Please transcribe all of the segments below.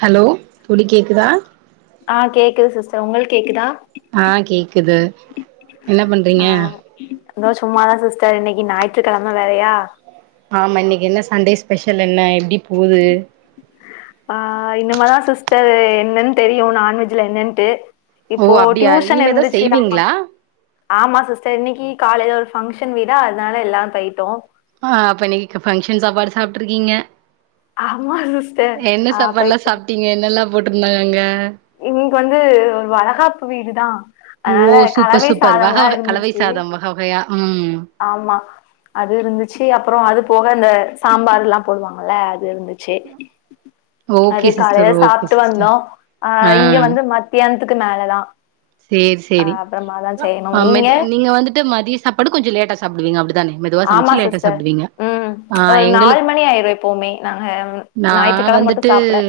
Hello தோழி கேக்குதா தா உங்களுக் கேட்குதா ஆ கேக்குது என்ன பண்றீங்க தோ சும்மாதா சிஸ்டர் இன்னைக்கி ஞாயிற்றுக்கிழம வேறயா ஆமா இன்னைக்கி என்ன சண்டே ஸ்பெஷல் என்ன எப்டி போது ஆ இனிமாதா சிஸ்டர் என்னன்னு தெரியு நான்வெஜ்ல என்னன்ட்டு ஓ இப்போ அப்டியா டியூஷன் இனிமேதா இருந்துச்சு ஆமா செய்வீங்களா ஆமா சிஸ்டர் இன்னைக்கி காலையில ஒரு ஃபங்க்ஷன் வீடா அதுனால எல்லாரு போயிட்டோ ஆ அப்ப இன்னைக்கி ஃபங்ஷன் சாப்பாடு சாப்ட்ருக்கீங்க ஆமா சிஸ்டர் என்ன ஆ சாப்பாடுல்லா போயிட்டோ சாப்ட்டீங்க என்னல்லா போட்டிருந்தாங்க அங்க இன்னைக்கு வந்து ஒரு வளகாப்பு வீடுதா ஓ அதனால சூப்பர் கலவை சூப்பர் சாதோ வக எல்லா வக கலவை இருந்துச்சு சாதம் வக வகையா ம் ஆமா அது இருந்துச்சு அப்றோ அது போக இந்த சாம்பாருல்லா போடுவாங்கல அ து இருந்துச்சு அது ஓகே சிஸ்டர் காலையில ஓகே சாப்ட்டு சிஸ்டர் வந்தோ அ ஆ இங்க வந்து மத்தியானத்துக்கு மேலதா சேரி ஆ சேரி அப்புறமாதா செய்யணு ஆ மெது நீங்க வந்துட்டு மதிய சாப்பாடு கொஞ்சோ லேட்டா சாப்டுவீங்க அப்டித் தானே மெதுவா ஆமா சமைச்சி லேட்டா சிஸ்டர் சாப்டுவீங்க ம் ஆ ஒரு நாலு எங்களுக் மணி ஆயிரு எப்பவுமே நாங்க நா நா ஞாயிற்றுக்கிழம மட்டு வந்துட்டு சாப்ட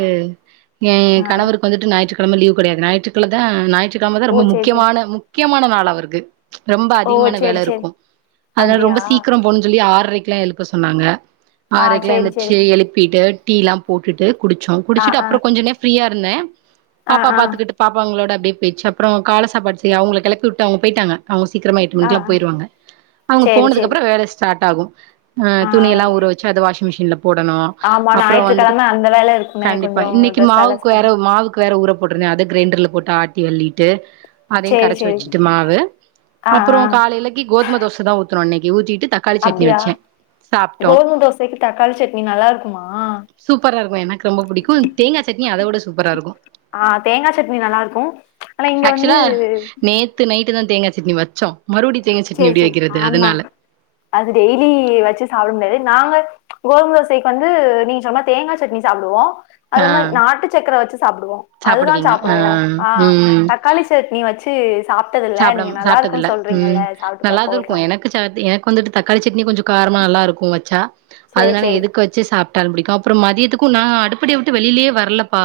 ஏ ஆ ஆ கணவருக்கு வந்துட்டு ஞாயிற்றுக்கெழம லீவு கெடையாது ஞாயிற்றுக்கெழ தா ஞாயிற்றுக்கெழமதா ஓ ரொம்ப சேரி சேரி முக்கியமான முக்கியமான நாள் அவருக்கு ரெம்ப ஓ அதிகமான சேரி வேல சேரி இருக்கு அதனால அப்டியா ரொம்ப சீக்கிரோ போணுன்னனு சொல்லி ஆறரைக்கு எல்லா எழுப்ப சொன்னாங்க ஆ ஆறரைக்கெல்லா சேரி சேரி எந்திரிச்சி எழுப்பீட்டு டீல்லா போட்டுட்டு குடிச்சோ ஆ குடிச்சிட்டு ஆ அப்பறோ கொஞ்சோநே ஃப்ரீயா இருந்தே ஆ பாப்பா ஆ ஆ பாத்துக்கிட்டு பாப்பாங்களோட போய்ச்சி அப்றோ கால சாப்பாடு செய்ய அவுங்கள கெளப்பி விட்டு அவங்க போய்ட்டாங்க அவுங்க சீக்கரமா எட்டு ஆ மணிக்கெல்லா போயிருவாங்க அவங்க சேரி போனதுக்கு சேரி அப்பறோ வேல ஸ்டார்ட் ஆகு ஆ துணி எல்லா ஊற வச்சி அத வாஷி்ங் மிஷின்ல போடணு ஆமா அப்பறோ வந்துட்டு ஞாயிற்றுக்கிழம அந்த வேல இருக்குமே கண்டிப்பா கொஞ்சோ இன்னக்கி ட்ரெஸ் மாவுக்கு அலஸ் பண்ண வேற மாவுக்கு வேற ஊறப் போற்றுந்தே அத கிரைண்டர்ல போட்டு ஆட்டி அல்லீட்டு அதயு சேரி கரச்சி சேரி வச்சிட்டு மாவு ஆ அப்பறோ ஆ காலேலயிக்கு கோதும தோச தா ஊத்துனோ இன்னக்கி ஊத்தீட்டு தக்காளி சட்னி அப்டியா வச்சே சாப்ட்டோ கோதும தோசைக்கி தக்காளி சட்னி நல்லா இருக்குமா சூப்பரா இருக்கு எனக்கு ரொம்ப பிடிக்கு தேங்காய் சட்னி அத விட சூப்பரா இருக்கு ஆ தேங்கா சட்னி நல்லா இருக்கு ஆனா இங்க வந்து ஆக்சுவலா நேத்து நைட்டு தா தேங்கா சட்னி வச்சோ மறுபடியு தேங்கா சட்னி சேரி எப்டி சேரி வைக்கிறது ஆமா அதனால அது டெய்லி வச்சி சாப்ட முடியாது நாங்க கோதும தோசைக்கி வந்து நீங்க சொன்ன மாரி தேங்கா சட்னி சாப்டுவோ அத ஆ மாதிரி நாட்டு சக்கர வச்சி சாப்டுவோ அதுதா சாப்பிடுவீங்க ஆ சாப்டுவோ ஆ தக்காளி சட்னி வச் சாப்டம் சாப்ட்டதுல்ல சொல்றீங்கல்ல ம் சாப்ட்டு நல்லாது பாப்போ ஒரு இருக்கு நாள் எனக்கு சட் எனக்கு வந்துட்டு தக்காளி சட்னி கொஞ்சோ காரமா நல்லா இருக்கு வச்சா சேரி அதனால சேரி எதுக்கு வச்சி சாப் டாலு பிடிக்கு அப்பறோ மதியத்துக்கு நா அடுப்படிய விட்டு வெளிலயே வர்லப்பா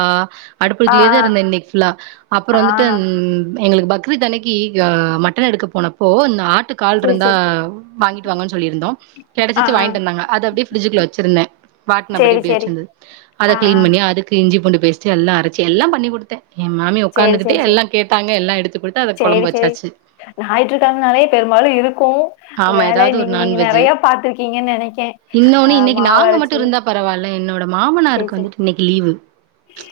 ஆ அடுப்படிலயே தா இருந்தே இன்னக்கி ஃபுல்லா அப்பறோ ஆ ஆ வந்துட்டு எங்களுக்கு பக்ரித் அன்னக்கி மட்டன் எடுக்க போனப்போ இந்த ஆட் டு கால் சேரி இருந்தா சேரி வாங்கிட்டு வாங்கன்னு சொல்லிருந்தோ ஆ கிடைச்சிச்சி ஆ வாங்கிட்டு வந்தாங்க அது அப்படியே பிரிட்ஜக்குல்ல வச்சிருந்தே வாட்னபடி சேரி இப்டியே சேரி வச்சிருந்தது அத ஆ ஆ கிளீன் பண்ணி அதுக்கு இஞ்சி பூண்டு பேஸ்ட் எல்லா அரச்சி எல்லா பண்ணி குடுத்தே ஏ மாமி சேரி ஒக்காந்துகிட்டே சேரி சேரி எல்லா கேட்டாங்க எல்லா எடுத்து குடுத்து அத சேரி கொழம்பு சேரி வச்சாச்சு ஞாயிற்றுக்கெழமனாலே பெரும்பாலு இருக் கு ஆமா வேல ஏதாவது ஒரு இன்னக்கி நீங்க நான்வெஜ்ஜு நெறைய பாத்துருக்கீங்கன்னு நெனக்கே ஆ இன்னொன்னு இன்னைக்கு நாங்க மட்டு மாவரைச்சி இருந்தா பரவால்ல என்னோட மாமனாருக்கு வந்துட்டு இன்னக்கி லீவு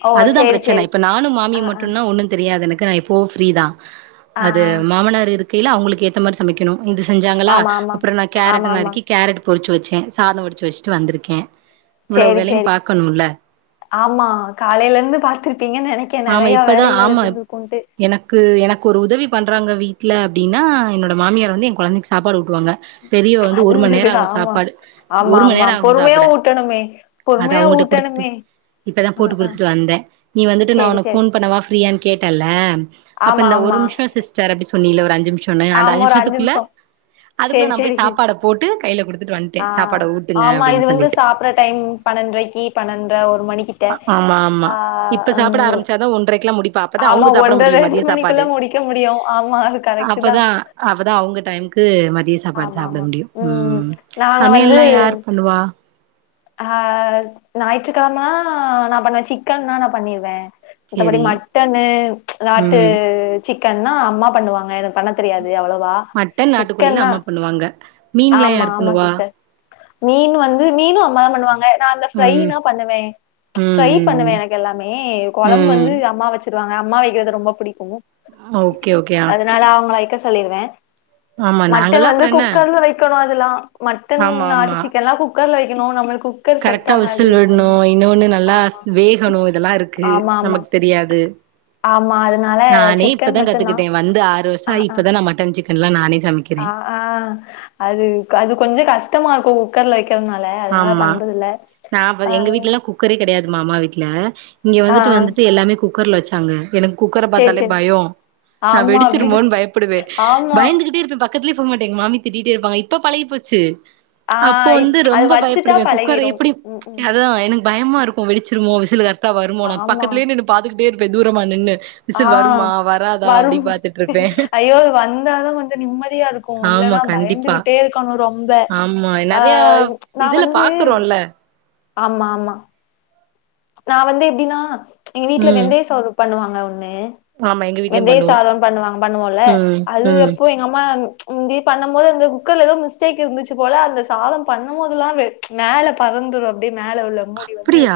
ஓ அதுதா சேரி பிரச்சன சேரி இப்ப நானு ஆ மாமியு ஆ மட்டுன்னா ஒண்ணு தெரியாது எனக்கு நா எப்போவு ஃப்ரீதா ஆ அது ஆ. மாமனார் இருக்கைல அவுங்களுக்கு ஏத்த மாரி சமைக்கணு இந்திஸ் செஞ்சாங்களா ஆமா ஆமா அப்பறோ நா ஆமா கேரட்ட ஆமா நறுக்கி கேரட் பொறிச்சி வச்சே சாதோ வடிச்சி வச்சிட்டு வந்துருக்கே இவ்ளோ சேரி வேலையு சேரி பாக்கணும்ல ஆமா காலேல இருந்து பாத்துருப்பீங்கன்னு நெனக்கே ஆமா நெறையா இப்பதா வேலைகள் ஆமா இருந்துருக்குன்ட்டு எனக்கு எனக்கு ஒரு உதவி பண்றாங்க வீட்ல அப்டின்னா என்னோட மாமியார் வந்து என் கொழந்தைக்கு சாப்பாடு ஊட் டு வாங்க பெரியவ வந்து அது ஒரு மணி நேரோ ஆகு ஆமா சாப்பாடு ஆமா ஒரு மணி நேரோ ஆகு சாப்பிட அது வே அவங்கட்ட குடுத்துட்டு ஊட்டனுமே இப்பதா போட்டு குடுத்துட்டு வந்தே நீ வந்துட்டு நா சேரி உனக்கு சேரி போன் பண்ணவா ஃப்ரீயான்னு கேட்டல்ல அப்ப ஆமா இந்த ஒரு ஆமா நிமிஷோ சிஸ்டர் அப்டி சொன் னேன்ல ஒரு அஞ்சி நிமிஷோன்னு அந்த ஆமா அஞ்சி ஒரு அஞ்சு நிமிஷத்துக்குள்ள நிமிஷோ அதுக்குள்ள சேரி நா போய் சேரி சாப்பாட போட்டு கையில குடுத் ஆ ஆமா இது வந்து சாப்ட்ற டைம் பன்னென்றரைக்கி பன்னென்றரை ஒரு மணிக்கிட்ட ஆமா ஆமா ஆ இப்ப சாப்ட ம் ஆரம்பிச்சாதா ஒன்றைக்கெல்லா முடிப் பா அப்பதா ஆமா அவுங்க சாப்ட ஒன்ற முடியு ரெண்டு மதிய மணிக்குள்ள சாப்பாடு முடிக்க முடியு ஆமா அது கரெக்ட் தா அப்பதா அப்பதா அவுங்க டயம்க்கு மதிய சாப்பாடு ஆமா சாப்ட ஆமா முடியு ம் நாங்க வந்து சமையல்லா யார் பண்ணுவா ஆ ஞாயிற்றுக்கெழமனா நா பண்ணுவே சிக்கன்னா நா பண்ணிருவே மத்தபடி சேரி மட்டன்னு நாட்டு ம் சிக்கன்னா அம்மா பண்ணுவாங்க எனக் பண்ண தெரியாது அவ்வளவா மட்டன் நாட்டுக்கோழிலா சிக்கன்னா அம்மா பண்ணுவாங்க மீன்லா ஆமா யார் ஆமா பண்ணுவா சிஸ்டர் மீன் வந்து மீனு அம்மாதா பண்ணுவாங்க நா அந்த ம் ஃப்ரைனா பண்ணுவே ம் ஃப்ரை ம் பண்ணுவே ம் எனக்கு எல்லாமே கொழம்பு ம் வந்து அம்மா வச்சு ருவாங்க அம்மா வைக்கிறது ரொம்ப புடிக்கு ஓகே ஓகே ஓகே அதுனால அவுங்கல வைக்க சொல்லிருவே ஆமா மட்டன் நாங்கல்லா வந்து அப்றோ என்ன குக்கர்ல வெக்கணு அது க்குலா மட்டன் ஆமா நாட்டு ஆமா சிக்கன்லா குக்கர்ல வெக்கணு நம்ளுக்கு கரெக்டா விசில் விடணு இன்னொன்னு நல்லா ஆமா வேகணு இதெல்லா இருக்கு ஆமா ஆமா நமக்கு தெரியாது ஆமா அதனால நானே சிக்கன் இப்பதா மட்டுந்தா கத்துக்கிட்டே வந்து ஆறு வருஷோ ஆ ஆயி ஆ இப்பதா நா மட்டன் சிக்கன்லா நானே ஆ சமைக்கிறே அ அது அது கொஞ்சோ கஷ்டமா இருக்கு குக்கர்ல வெக் ஆமா நா அப்ப ஆ எங்க வீட்லல்லா குக்கரே கெடையா து மாமா வீட்டுல இங்க ஆ வந்துட்டு ஆ வந்துட்டு எல்லாமே குக்கர்ல வச்சாங்க எனக்கு குக்கர சேரி பாத்தாலே சேரி பயோ நா ஆமா அப்டிதா வெடிச்சிருமோன்னு பயப்பிடுவே ஆமா பயந்துகிட்டே இருப்பே ப க்கத்துலே போமாட்டே எங்க மாமி திட்டிட்டே இருப்பாங்க இப்ப பழகி போச்சு ஆ அப்போ இப் வந்து அது ரொம்ப வச்சுட்டா பயப்படுவே குக்கர் பழகிரும் எப்டி ம் ம் அதா எனக்கு பயமா இருக்கு வெடிச்சிருமோ விசில் கரெட்டா வருமோ நா ஆமா பக்கத்துலே நின்னு பாத்துக்கிட்டே இருப்பே தூரமா நின்னு ஆ விசில் வருமா வராதா அப்டி வரும் பாத்துட்டு இருப்பே ஐயோ அது வந்தாதா கொஞ்ச நிம்மதியா இருக்கு இல்ல ஆமா லன்னா கண்டிப்பா பயந்துகிட்டே இருக்கணு ரொம்ப ஆமா அ நெறையா இதுல பாக்குறோல்ல ஆமா ஆமா நா வந்து எப்டின்னா எங்க வீட்ல ம் வெந்தய சோறு பண்ணுவாங்க னு ஆமா எங்க வீட்லயு வெந்தய பண்ணுவோ சாதம் பண்ணுவாங்க பண்ணுவோல ம் அது ம் எப்பவு எங்க அம்மா இப்டி பண்ணும் போது அந்த குக்கர்ல எதோ மிஸ்டேக் இருந்துச்சு போல அந்த சாதம் பண்ணும் போதெல்லா மேல பற ந்துரு அப்டியே மேலே உள்ள மூடி வந்து அப்டியா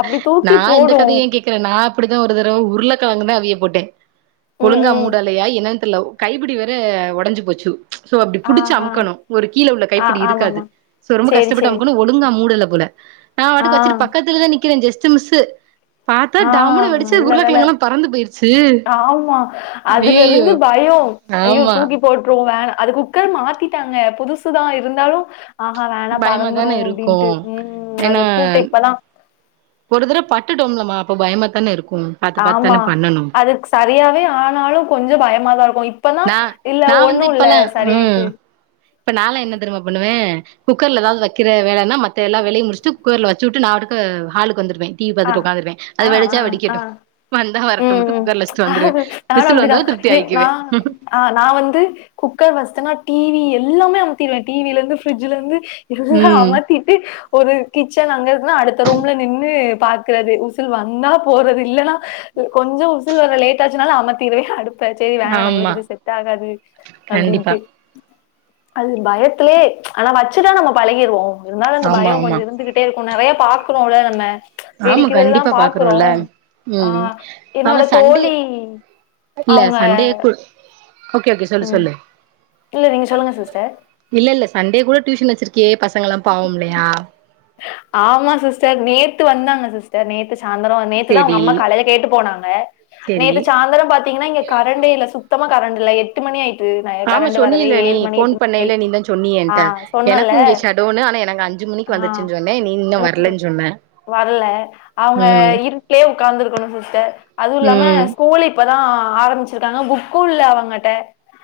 அப்டி நா தூக்கி இந்த போடும் கதைய ஏ கேக்குற நா அப்படிதா ஒரு தடவ உருளைக்கிழங்குனு அவிய போட்டே ம் ஒழுங்கா ம் மூடலையா என்னனு தெர்ல கைப்பிடி வேற ஒடஞ்சு போச்சு சோ அப்டி ஆ புடிச்சு அமுக்கணு ஒரு கீழ உள்ள ஆ ஆ கைப்பிடி இருக்காது ஆமாமா சோ ரொம்ப சேரி கஷ்டப்பட்டு சேரி அமுக்கணு ஒழுங்கா மூடல போல நா ஆ வாட்டுக்கு வச்சுட்டு பக்கத்துலேதா நிக்குறே ஜஸ்ட்டு மிஸ்ஸு பாத்தா ஆ டம்முனு வெடிச்சு நல்ல உருளைக் வேல கெழங்கல்லா பறந்து போயிருச்சு ஐய்யயோ ஐயோ ஐயோ தூக்கி போட்ருவோ வேனா அது குக்கர் மாத்திட்டாங்க புதுசுதா இருந்தாலு ஆஹா வேணா பயமா பறந்துரு தான இருக்கு அப்டின்ட்டு ம் அது ஏன்னா பூட்டு இப்பதா ஒரு தர பட்டுட்டோம்லமா அப்ப பயமா தான இருக்கு பாத்து பாத்து ஆமா தான பண்ணணு அதுக்கு சரியாவே ஆனாலு கொஞ்சொ பயமாதா இருக்கு இப்பதா நா இல்ல நா ஒண்ணு வந்து இல்ல இப்பல்லா ம் சரியாயிட்டு இப்ப நாலா என்ன தெரிம்மா பண்ணுவே குக்கர்ல எதாவது வெக்கிற வேலன்னா மத்த எல்லா வேலயு முடிஸ்ட்டு குக்கர்ல வெச்சுவுட்டு நா வாட்டுக்க ஹாளுக்கு அ அ அ ஹ வெடிக்கட்டு வந்தா ம் வரட்டும்ட்டு ம் குக்கர்ல வச்சுட்டு வந்துருவே அது நானு விசில் அப்டிதா வந்தாலு திருப்தி ஏ நா ஆயிக்குவே அ நா வந்து குக்கர் வஸ்டனா டிவி எல்லாமே அமத்திருவே டிவிலந்து ஃபிரிட்ஜ்லந்து எல்லா ம் அமத்திட்டு ஒரு கிச்சன் அங்க இருக்குன்னா அடுத்த ரூம்ல நின்னு பாக்குறது விசில் வந்தா போறது இல்லேன்னா கொஞ்சோ விசில் வர லேட் ஆச்சுனாலு அமைத்திருவே அடுப் ப்ப செரி வேணா ஆமா நம்மளுக்கு இது செட் ஆகாது கண்டிப்பா அப்டின்ட்டு அது பயத்துலே ஆனா வெச்சுட்டா நம்ம பழகிருவோ இருந்தாலு அந்த பய ஆமா ஆமா கொஞ்சோ இருந்துகிட்டே இருக்கு நறைய பாக்குறோல்ல நம்ம ஆமா வெடிக்கிறதெல்லா கண்டிப்பா பாக்குறோ பாக்குறோல்ல ஆ ம் என்னோட ஆமா சண்டே தோழி இல்ல அவங்க சண்டே ஓகே ஓகே சொல்லு ம் சொல்லு இல்ல நீங்க சொல்லுங்க சிஸ்டர் இல்ல இல்ல சண்டே கூட டியூஷன் வெச்சிருக்கியே பசங்கலா பாவம்லையா ஆமா சிஸ்டர் நேத்து வந்தாங்க சிஸ்டர் நேத்து சாந்தரோ நேத்துதா அவுங்க சேரி அம்மா காலைல கேட்டு போனாங்க சேரி நேத்து சாந்தரோ பாத்தீங்கன்னா இங்க கரண்டே இல்ல சுத் சத்தமா கரண்டு இல்ல எட்டு மணி ஆயி ஆமா சொன்னீல நீ போன் பண்ணேல ஆயிட்டு நீ தா சொன்னியே ஆ ஏன்ட்ட சொன்னல எனக்கு இங்க சடௌன்னு ஆனா எனக்கு அஞ்சு மணிக் வந்துருச்சுன் ஆ சொன்னே நீ இன்னு வரலன் சொன்ன வரல அவுங்க ம் இருட்லயே உட்காந்துருக்கணு சிஸ்டர் அதுவுல்லாம ம் ஸ்கூலு இப்ப தா ஆரம்பிச்சிருக்காங்க புக்குல்ல அவங்கட்ட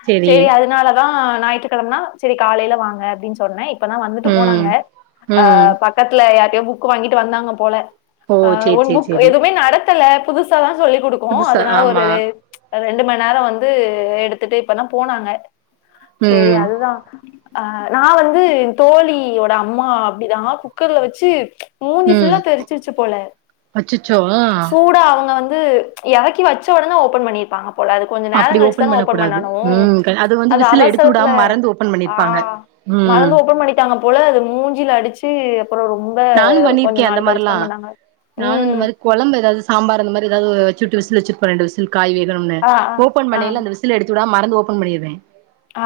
செரி சேரி அதனால தா ஞாயிற்றுக்கெழம செரி காலையில வாங்க அப்டினு சொன்னே இப்பதான் வந்துட்டு ம் போனாங்க அ ம் பக்கத்துல யார்ட்டயோ புக்கு வாங்கிட்டு வந்தாங்க போல ஓ சேரி சேரி ஒருபுக் சேரி எதுவுமே நடத் தல புதுசா தான் சொல்லி குடுக்குவோ புதுசா அதனால ஒரு ஆமா ரெண்டு மண்நேரம் வந்து எடுத்துட்டு இப்பதான் போனாங்க சேரி ம் அதுதா அஹ் நா வந்து தோழியோட அம்மா அப்டிதான் குக்கர்ல வச்சு மூஞ்சி ம் ஃபுல்லா தெருச்சுருச்சி போல அச்சச்சோ ஆ சூடா அவுங்க வந் து எறக்கி வச்சொடனே ஓபன் பண்ணிருப்பாங்கப் போல அது கொஞ்ச நேரோ அப்டி கழிச்சுதானே பண்ண ஓபன் கூடாது பண்ணனும் ம் வந்து அது விசில் எடுத்து அவசரத்துல விடாம மறந்து ஓபன் பண்ணிருப்பாங்க ஆஹ் ம் மறந்து ஒப்பன் பண்ணிட்டாங்க போல அது மூஞ்சிலடுச்சு நானு பண்ணிருக்கே அந்த மாரிலா பண்ணாங்க நானு இந்த ம் மாரி கொழம்பு ஏதாவது சாம்பார் இந் மாரி எதாவது வச்சுட்டு விசில் வச்சுருப்பே ரெண்டு விசில் காயி வேகனுன்னு ஆ ஆ ஓபன் ஆ பண்ணேல அந்த விசில் எடுத்துடாம மறந்து ஓபன் பண்ணிருவே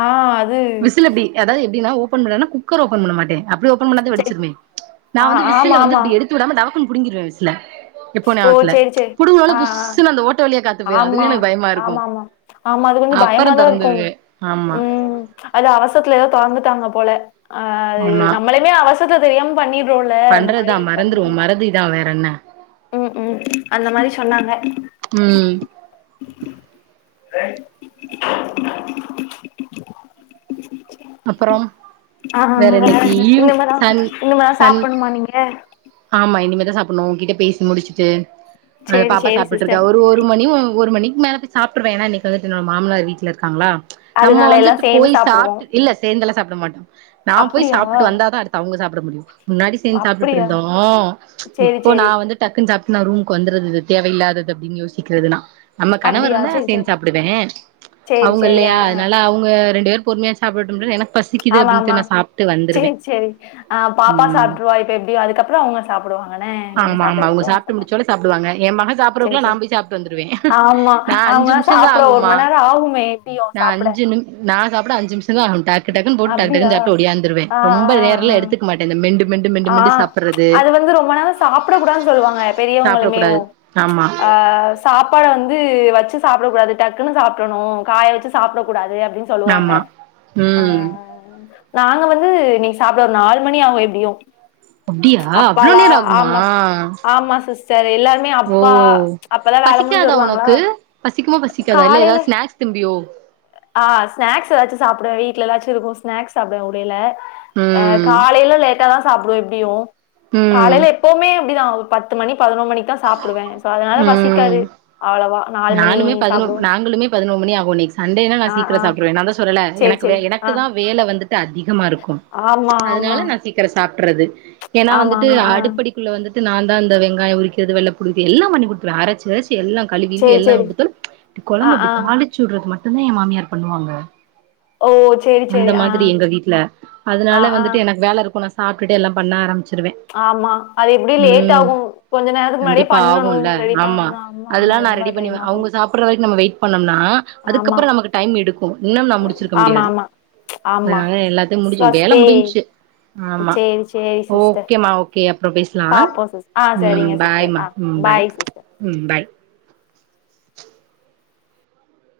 ஆ அது விசில் எப்டி அதாவது எப்டின்னா ஓ பண்ணேனா குக்கர் ஓபன் பண்ண மாட்டே அப்டி ஓபன் பண்ணா தா சேரி வெடுச்சுருமே நான் ஆ வந்து விசிலு ஆமா வந்து ஆமா இப்டி எடுத்து விடாம டபக் குனு புடுங்கிருவே விசில எப்போ ஓ ஞாபத்துல சேரி சேரி புடுங்குனோன ஆ ஆ புஸ்ஸுன்னு அந்த ஓட்ட வழியே காத்து போயிரு ஆமா அதுவே எனக்கு பயமாருக்கோ ஆமா ஆமா ஆமா அது கொஞ்சம் அப்பறோ தொறந்துருவே ஆமா அத அவசர்த்ல எதோ தொரந்துட்டாங்க போல அஹ் அது ஆமா நம்மளுமே அவசர்த்துல தெரியாம பண்ணிற்றோல அந்த பண்றதுதா மாரி பண்ணி மறந்துருவோ மறதிதா வேற என்ன ம் ம் அந்த மாரி சொன்னாங்க ம் டேய் அப்பறோம் வேற இன்னக்கி என்ன? ஈவ் இனிமேதான் சன் இனிமேதான் சன் சாப்பிடணுமா நீங்க ஆமா இனிமேல் தாசாப்புடுணு உங்கிட்ட பேசி முடிச்சுட்டு அ சரி பாப்பா சரி சாப்ட்டுட்டு இருக்கா சிஸ்டர் ஒரு ஒரு மணி ஒரு மணி மேல போய் சாப்ட்ருவே ஏனா இனக்கி வந்துட்டு என்னோட மாம்னார் வீட்ல இருக்காங்லா நம்ம அதனால எல்லாம் வந்துட்டு சேர்ந்து போயி சாப் சாப்பிடுவோம் இல்ல சேர்ந்தலா சாப்ட மாட்டோ நா போய் அப்படியா சாப்ட்டுட்டுவந்தாதா அடுத்து அவுங்க போய் சாப்ட முடியு முன்னாடி சேந்து அப்படியா சாப்ட்டுட்டுருந்தோ சரி இப்போ நா சரி வந்து டக்குனு சாப்ட் நா ரூமுக்கு வந்துர்ரதுது தேவையில்லாதது அப்டின்னு யோசிக்கிறதுனா நம்ம அப்படியா கணவர்ருந்தா சரி சேந்து சரி சாப்டுவே சரி சரி அவுங்கல்லையா ஆ ஆ அதனால அவுங்க ரெண்டு பேர் பொறுமையா ச அபுடுன்டு எனா ஆலானா சேரி சேரி ஆஹ் பாப்பா ம் சாப்ட்ருவா இப்ப எப்டியு அதுக்கப்றம் அவுங்க சாப்டு வாங்கனே நீங்க ஆமா ஆமா அவங்க சாப்டதக்கப்றோ சாப்ட்டு சொல்வாங் முடிச்சோனே சாப்டுவாங்க என் மக சேர் சாப்புறதுக்குள்ள நா சேரி போய் சாப்ட்டு வந்துருவே ஆம்மா நா அஞ்சு அவுங்க நிமிஷந்தா சாப்ட ஒரு ஆகுமா மநேரோ ஆவுமே எப்டியும் சாப்ட துல்லா டக்கு டக்குனு போட்டு டக்கு அப்டியா டக்குனு சாப்ட்டு ஓடியாந்துருவேன் ரொம்ப நேரல எடுத்துக் மாட்டே இந்த மெண்டு மெண்டு மெண்டு மெண்டு ஆஹ் சாப்புறது அது வந்து ரொம்ப நேரோ சாப்டகூடாது சொல்வாங்க சாப்டக் பெரியவங்களுமேவு கூடாது ஆமா அஹ் சாப்பாட வந்து வச்சு சாப் டகூடாது டக்னு சாப்டரணு காய வச்சு சாப்டக் கூடாது அப்டினு சொல்வாங்க ஆமா ம் ஆஹ நாங்க வந்து இனிக்சாப்ட ஒரு நாலு மணி ஆவு எப்டியு அப்டியா அவ்ளோ அப்பாலா நேரோ ஆகுமா ஆமா ஆமா சிஸ்டர் எல்லாருமே அப்பா அப்ப தான் வேல முடிஞ்சு க்யாதா வருவாங்களா உனக்கு பசிக்குமா பசிக்காதா இல்ல ஏதாவது ஸ்னாக்ஸ் திம்பியோ ஆஹ ஸ்நாக்ஸ் ஏதாச்சு சாப் வீட்ல எதாச்சும் இருக்கு ஸ்நாக்ஸ் சாப்டுவ உடைல அஹ் ம் காலேல லேட்டா தான் சாப்டுவ எப்டியு ம் காலையில எப்வுமே இப்படிதான் ஒரு பத்து மணி பதினொர் மணிக் தா சாப்டுவே சோ அதனால பசிக்காது ம் அவளவா நாலு மணி சாப்டுவோ ஓ னிக் சண்டேனா நா ஆ சீக்கிரோ ஆ சாப்டுறுவே நா தா சொன்னல்ல சேரி எனக் வே சேரி எனக்கு ஆ தா வேல வந்துட் டு அதிகமா இருக்கும் ஆமா ஆமா அதனால நா சீக்கிர சாப் றது ஏன்னா ஆமா வந்துட்டு ஆமா ஆ அடுப்படிக்குள்ள வந்துட்டு நான் தான் இந்த வெங்காயம் உரிக்க ரது வெள்ள பூடு உரிச்சி எல்லா பண்ணி குடுத்துறுவ அரச் அரச் எல்லா கழுவி வி சேரி எல்லா சேரி ஆ கொடுத்தாலு இப்டி ஆ தாளிச்சுடுறது மட்டு தா எ மாமியார் பண்ணுவாங்க ஓ சேரி அந்த சேரி ஆ மாதிரி எங்க வீட்ல ஆ அதனால ஆ வந்துட்டு எனக்கு வேல இருக்குன்னா சாப்ட்டுட்டு எல்லா பன்ன ஆரம்ச் ஆமா அது எப்டி லேட் ஆகு கொஞ்ச நேர முன்னாடியே கண்டிப்பா பண்ணனு ஆகும்ல ரெடி பண்ணணு ஆமா ஆமா அதெல்லா ரொம்ப டைம் ஆகு நா அதுக்கப்பறோ நமக்கு டைம் எடுக்கு இன்னு நா முடிச்சிருக்க ஆமா முடியாது ஆமா ஆமா அதனால எல்லாத்தையு முடிஞ்சு வேல ஃபர்ஸ்ட்டே முடிஞ்ச்சு ஆமா சேரி சேரி சிஸ்டர் ஓகேமா ஓகே அப்றோ பேசலா பாப்போம் சிஸ் ஆ ம் சரிங்க பாய் பாய் சிஸ்டர் மா ஆ ம் பாய் சிஸ்டர் ம் பாய்